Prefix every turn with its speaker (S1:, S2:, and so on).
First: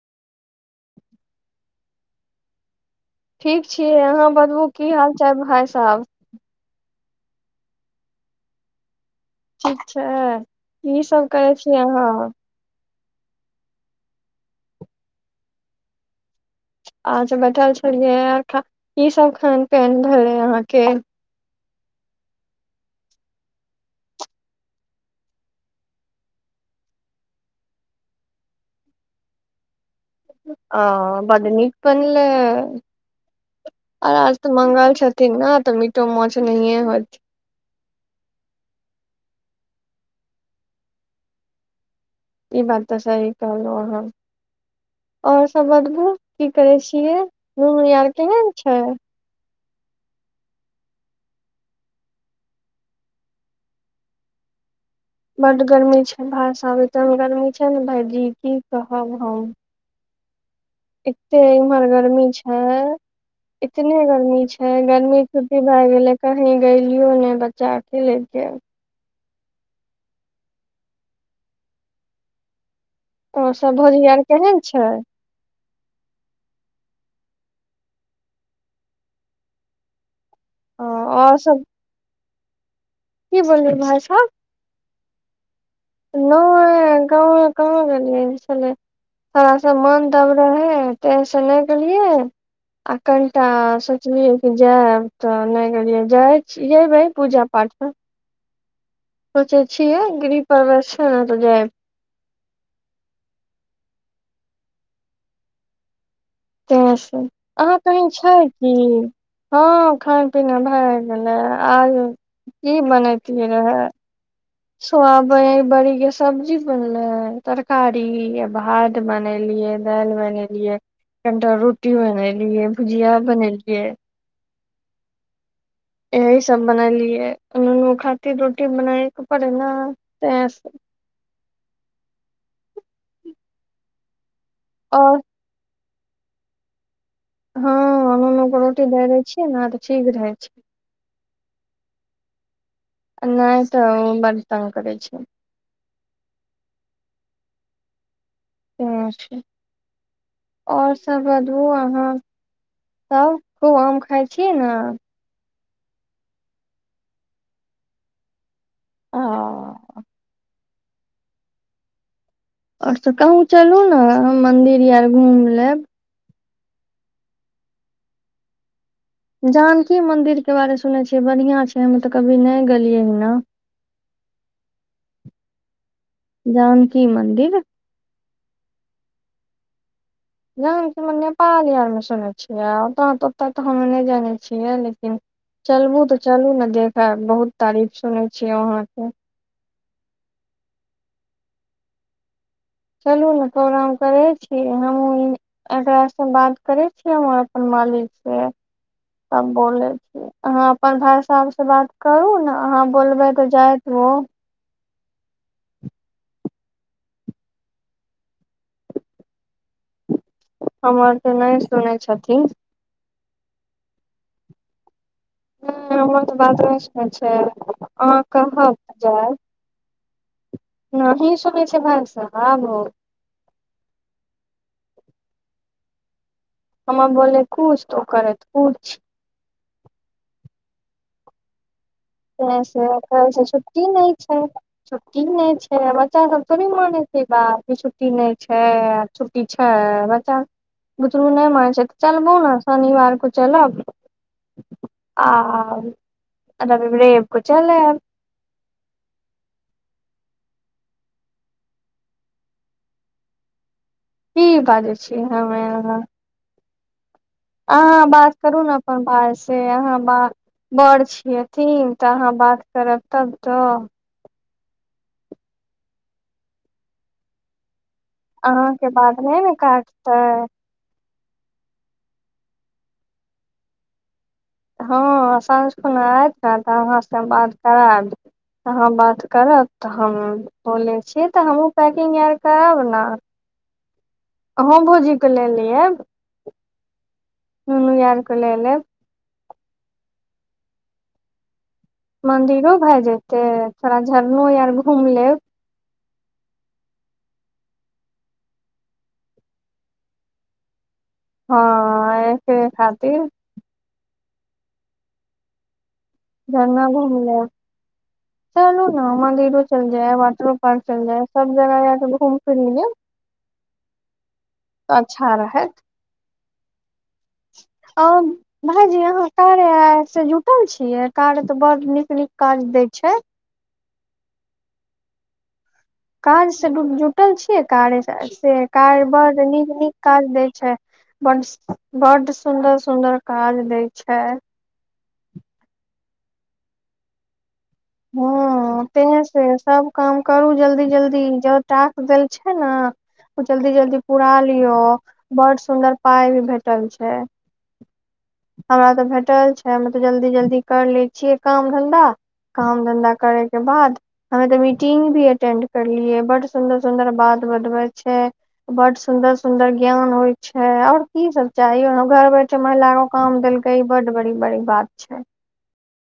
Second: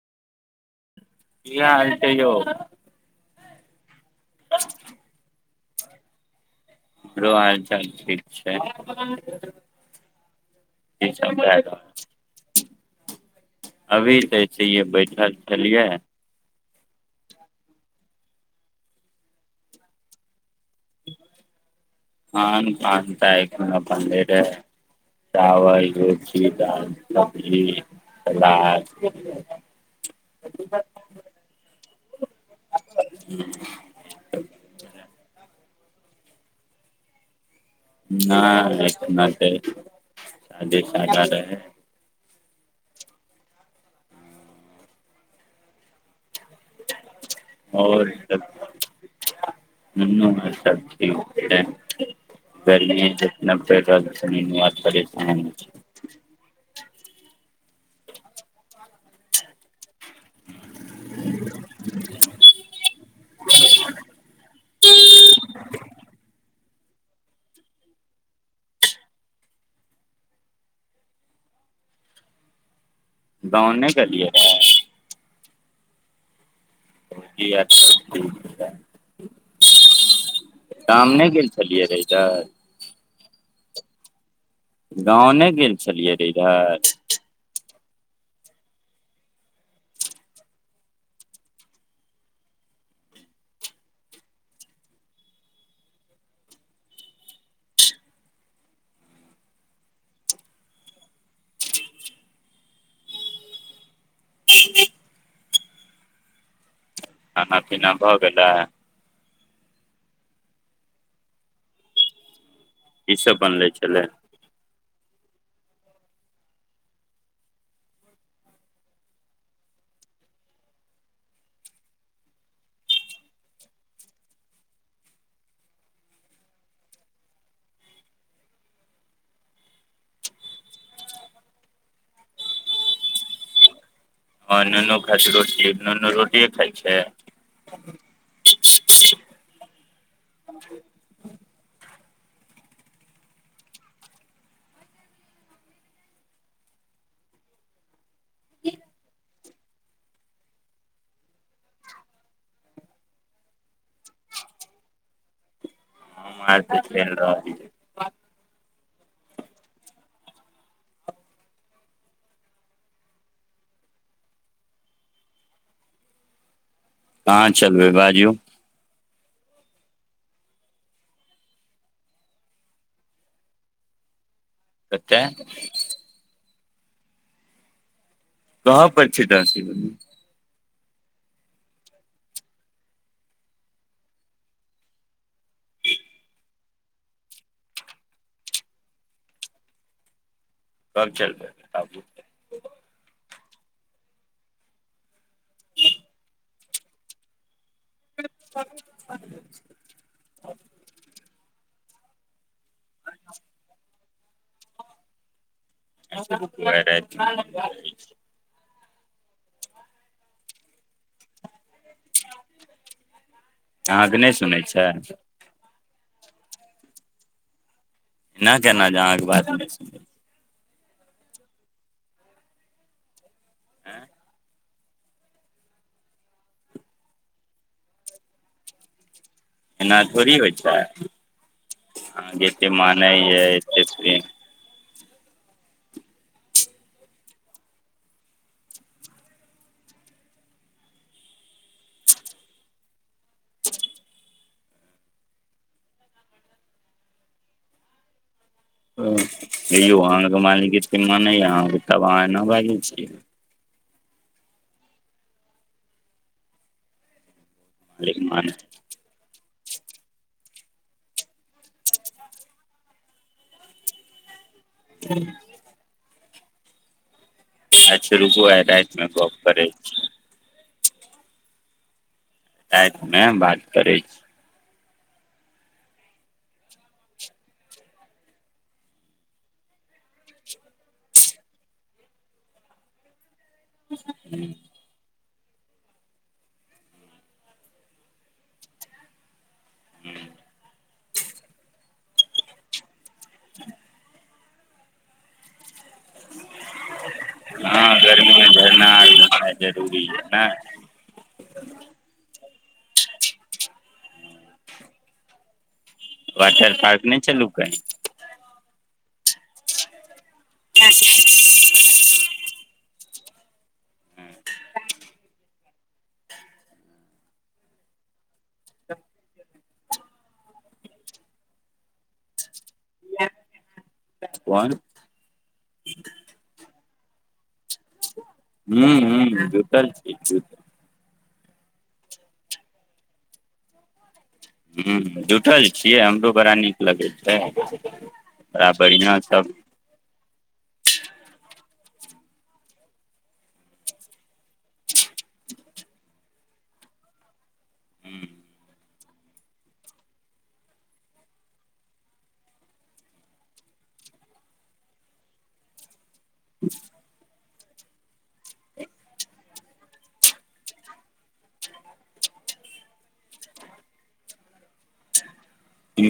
S1: की हाल छै यौ
S2: ठीक छियै अहाँ बतबू की हाल चाल भाय साहब
S1: हमरो हाल चाल ठीक छै की
S2: ठीक छै कि सभ
S1: सब
S2: करै
S1: भए
S2: छियै
S1: रहल
S2: अहाँ
S1: अभी तऽ ऐसइये बैठल छलियै
S2: अच्छा बैठल छलियै कि सभ खान पीयन भेलै अहाँके
S1: खान पान ता आइ कोनो बनले रहै चावल रोटी दाल सब्जी सलाद
S2: आ बड्ड नीक पेनलै आ आज तऽ मंगल छथिन ने तऽ मीटो माछ नहिए होइत
S1: नहि एकना शादी सादा रहय
S2: ई बात तऽ सही कहलहु आहाँ आओर सब बतबु की करै छियै नूनू आर
S1: सब
S2: केहन छै
S1: नूनू आओर सब ठीक छै गरमीये जितना पड़ि रहल छै नीनू आ थोरे
S2: बड्ड गर्मी छै भाय साहब एतने गर्मी छै ने भायजी की कहब हम एते इम्हर गर्मी छै इतने गर्मी छै गर्मी छुट्टी भए गेलै कहीं गलियो ने बच्चा आरके लेके ओ
S1: गाँव
S2: सभ
S1: नहि
S2: भौजी आओर
S1: गेलियै
S2: केहन
S1: रहे
S2: छै
S1: भौजी आओर सब ठीक
S2: अ
S1: छै शाम नहि
S2: और
S1: गेल
S2: सब
S1: छलियै रऽ इधर
S2: की भेलै भाई साहेब
S1: गाँव नहि गेल छलियै रहै इधर
S2: नय गाँवे कहाँ गेलियै छल थोड़ा सा मोन दब रहै तहिसँ नहि गेलियै आ कनिटा सोचलियै कि जायब तऽ नहि गेलियै जाइ छी जयबै पूजा पाठ [unintelligible] सोचै छियै गृह प्रवेश छै ने तऽ जायब तें से
S1: खाना
S2: अहाँ
S1: पीना
S2: कही
S1: भऽ
S2: छै
S1: गेलै
S2: की हँ खान पीना भए गेलै आब की
S1: सब
S2: बनैतियै
S1: बनले
S2: रहे
S1: छलै
S2: सोया ब बड़ी के सब्जी बनलै तरकारी आ भात बनेलियै दालि बनेलियै कनिटा रोटी बनेलियै भुजिया बनेलियै एक इ सब बनेलियऐ ओ नूनू खातिर रोटी बनाये के परै ने तैसँ [unintelligible]
S1: हँ नूनू
S2: और
S1: खाय छै रोटी नूनू रोटीये खाय छै
S2: हँ नूनूके रोटी दए दै छियै ने तऽ ठीक रहै छै नहि तऽ बर तंग करै छै छै आओर सभ बतबू अहाँ तब खूब आम खाइ छीय ने
S1: मारि पीट भेल रह कि
S2: ह आओर सब कहूँ चलू ना हम मन्दिर आर घुमि लेब
S1: कहां चलबै बाजू
S2: जानकी मन्दिरके बारे सुनै छियै बढ़िआँ छै हम्मे तऽ कभी नहि गेलियै हन ना [unintelligible]
S1: सत्ते
S2: जानकी मन्दिर
S1: कहाँ पर छै
S2: जानकी मन्दिर हम नेपाली आर मे सुनै छियै ओत तऽ ओतऽ तऽ हम नहि जानै छियै लेकिन चलबू तऽ चलू ने देखब बहुत तारीफ सुनै छियै वहाँके
S1: कब चलबे बताबू
S2: चलू ने प्रोग्राम करे छी हमहु एकर से बात करे छी हम अपन मालिक के त बोले छी अहाँ अपन भाय साहब से बात करू ने अहाँ बोलबै तऽ जाइत ओ
S1: [unintelligible]
S2: हमर तऽ नहि सुनै छथिन
S1: अहाँके नहि सुनै छै
S2: ह हमर तऽ बात ने सुने छै
S1: नहि
S2: कहब
S1: करना जाँके बात
S2: ही सुनै छै भाय साहब हो
S1: आँ
S2: हमे बोले कूछ उ करैत कुछ
S1: एना थोड़ होइ छै अहाँके
S2: ते
S1: एते मानै यै
S2: स
S1: एते
S2: छुट्टी नहि
S1: प्रेम
S2: छै की नहि छै बच्चा सब थोड़े मानै छै बाप छुट्टी नहि छै आ छुट्टी छै बच्चा बुतरू नहि मानै छै तऽ चलबौ ने शनिवारके चलब आ रबि क चलब
S1: हेयो अहाँके मालिक मानेय नहि य अहाँके तब अहाँ नहि बाजै छियै
S2: की बाजै छी हमे अहाँ
S1: मालिक
S2: बात
S1: मानै
S2: करू ने अपन भाय से अहाँ बात बड़ छियथिन तऽ अहाँ बात करब तब तऽ
S1: [unintelligible] अच्छ रुकु आय
S2: अहाँके
S1: रातिमे
S2: बात
S1: गप
S2: नहि ने
S1: करै छी
S2: काटतै
S1: रातिमे बात करै अछि
S2: हँ साँझ खुना आयत ने तऽ अहाँसँ बात कराब अहाँ बात करब तऽ हम बोलै छिय तऽ हमहूँ पैकिंग आर करब ने अहूँ भोजीके ले लिआयब मम्मी आओर क लेलेब
S1: हु
S2: मन्दिरो भए जेयतै थोड़ा झरनो आर घूमि लेब
S1: हँ गर्मीमे झरना आर घुमनाह जरूरी ने
S2: हँ ऐकरे खातिर
S1: वाटर
S2: झरना
S1: पार्क
S2: घुमि
S1: नहि चलू
S2: लेब
S1: कहीं
S2: हँ मन्दिरो चेल जायब वाटरो पार्क चल जाय है सब जगह यहके घूम फिर ले तऽ अच्छा रहैत भायजी अहाँ कार्य स जुटल छीयै कार्य त बड़ नीक न काज दै छै
S1: कोन
S2: काज से जुटल छियै कार्य से
S1: हूं
S2: कार बड
S1: हूं
S2: नीक
S1: जुटल
S2: नीक
S1: छी
S2: काज दै
S1: जुटल
S2: छै बड बड सुंदर सुंदर काज देय छै
S1: ह जूठल छियै हमरो बड़ा नीक लगै छै बड़ा
S2: हँ ते
S1: बढ़ियां
S2: छै सब काम करू जल्दी जल्दी जो टास्क देल छै ने ओ जल्दी जल्दी पुरा लियो बड़ सुन्दर पाइ भी भेटल छै हमरा तऽ भेटल छै हम तऽ जल्दी जल्दी कर लैत छियै काम धन्धा काम धन्धा करे के बाद हमे तऽ मीटिंग भी अटेंड करलियै बड सुंन्दर सुंन्दर बात बतबइ छै बड सुंन्दर सुदर ज्ञान होइ छै आओर की सभ चाही ओ घर बैठे महिला काम देलकै ई बड बड़ी बड़ी बात छै